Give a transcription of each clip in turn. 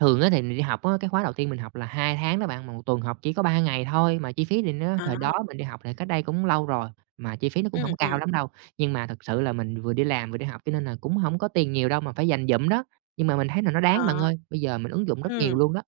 Thường á thì mình đi học á, cái khóa đầu tiên mình học là 2 tháng đó bạn, mà 1 tuần học chỉ có 3 ngày thôi mà chi phí thì nó À. thời đó mình đi học thì cách đây cũng lâu rồi, mà chi phí nó cũng Ừm, hổng cao ừm. lắm đâu. Nhưng mà thực sự là mình vừa đi làm vừa đi học cho nên là cũng hổng có tiền nhiều đâu, mà phải dành dụm đó, nhưng mà mình thấy là nó đáng À. bạn ơi, bây giờ mình ứng dụng rất nhiều Ừm. luôn đó.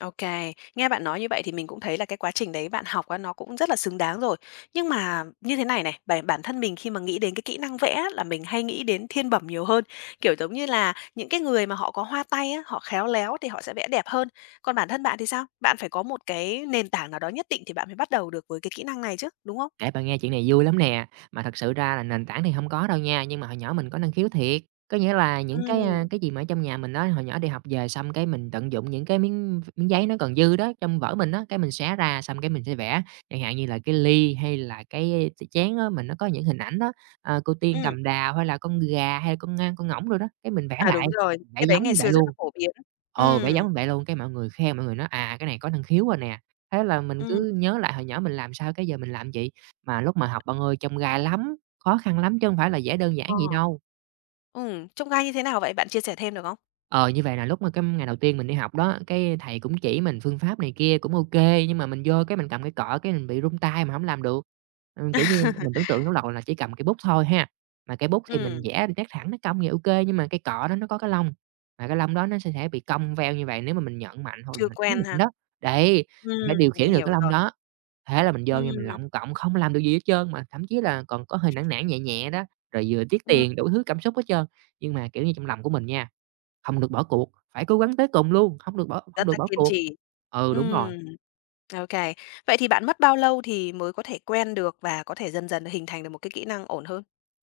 Ô kê. Nghe bạn nói như vậy thì mình cũng thấy là cái quá trình đấy bạn học á nó cũng rất là xứng đáng rồi. Nhưng mà như thế này này, bởi bản thân mình khi mà nghĩ đến cái kỹ năng vẽ á là mình hay nghĩ đến thiên bẩm nhiều hơn, kiểu giống như là những cái người mà họ có hoa tay á, họ khéo léo thì họ sẽ vẽ đẹp hơn. Còn bản thân bạn thì sao? Bạn phải có một cái nền tảng nào đó nhất định thì bạn mới bắt đầu được với cái kỹ năng này chứ, đúng không? Kể bạn nghe chuyện này vui lắm nè, mà thật sự ra là nền tảng thì hông có đâu nha, nhưng mà hồi nhỏ mình có năng khiếu thiệt. Có nghĩa là những, cái, a, Ừm. cái gì mà ở trong nhà mình á, hồi nhỏ đi học về xong, cái, mình tận dụng những cái miếng miếng giấy nó còn dư đó trong vở mình á, cái, mình xé ra xong, cái, mình sẽ vẽ, chẳng hạn như là cái ly hay là cái ch chén á mình nó có những hình ảnh đó, ờ, cô tiên Ừm. cầm đào hay là con gà hay là con ngan, con ngỗng đồ đó, cái, mình vẽ À, lại, đúng rồi. vẽ Cái đấy giống ngày như vậy xưa rất luôn. là phổ biến á. Ờ, vẽ Ừm. giống vậy luôn, cái, mọi người khen mọi người nói "À, cái này có năng khiếu rồi nè." Thế là mình Ừm. cứ nhớ lại hồi nhỏ mình làm sao, cái, giờ mình làm vậy, mà lúc mà học bạn ơi chông gai lắm, khó khăn lắm chứ hông phải là vẽ đơn giản Ờ. vậy đâu. Ừm, chông gai như thế nào vậy? Bạn chia sẻ thêm được không? Ờ, như vậy là lúc mà cái, ừm, ngày đầu tiên mình đi học đó, cái, thầy cũng chỉ mình phương pháp này kia cũng ô kê, nhưng mà mình vô, cái, mình cầm cây cọ, cái, mình bị run tay mình hổng làm được. Ừm, kiểu như, m mình tưởng tượng lúc đầu là chỉ cầm cây bút thôi ha, mà cây bút thì mình Ừm. vẽ được nét thẳng, nét cong thì ô kê nhưng mà cây cọ đó nó có cái lông, mà cái lông đó nó sẽ thể bị cong veo như vậy nếu mà mình nhận mạnh hoặc Chưa [unintelligible] mạnh quen ha? đó. Đấy, mình phải Ừm, điều khiển mình được hiểu cái lông rồi. đó, thế là mình vô nha mình Ừm. lọng cọng không làm được gì hết trơn, mà thậm chí là còn có hơi nản nản nhẹ nhẹ đó, rồi vừa tiếc Ừm. tiền đủ thứ cảm xúc hết trơn. Nhưng mà, kiểu như, trong lòng của mình nha "Hông được bỏ cuộc, phải cố gắng tới cùng luôn, không được bỏ hông Rất được là bỏ kiên cuộc." trì. Ừ, đúng rồi. Ừm. Okay, vậy thì bạn mất bao lâu thì mới có thể quen được và có thể dần dần hình thành được một cái kỹ năng ổn hơn?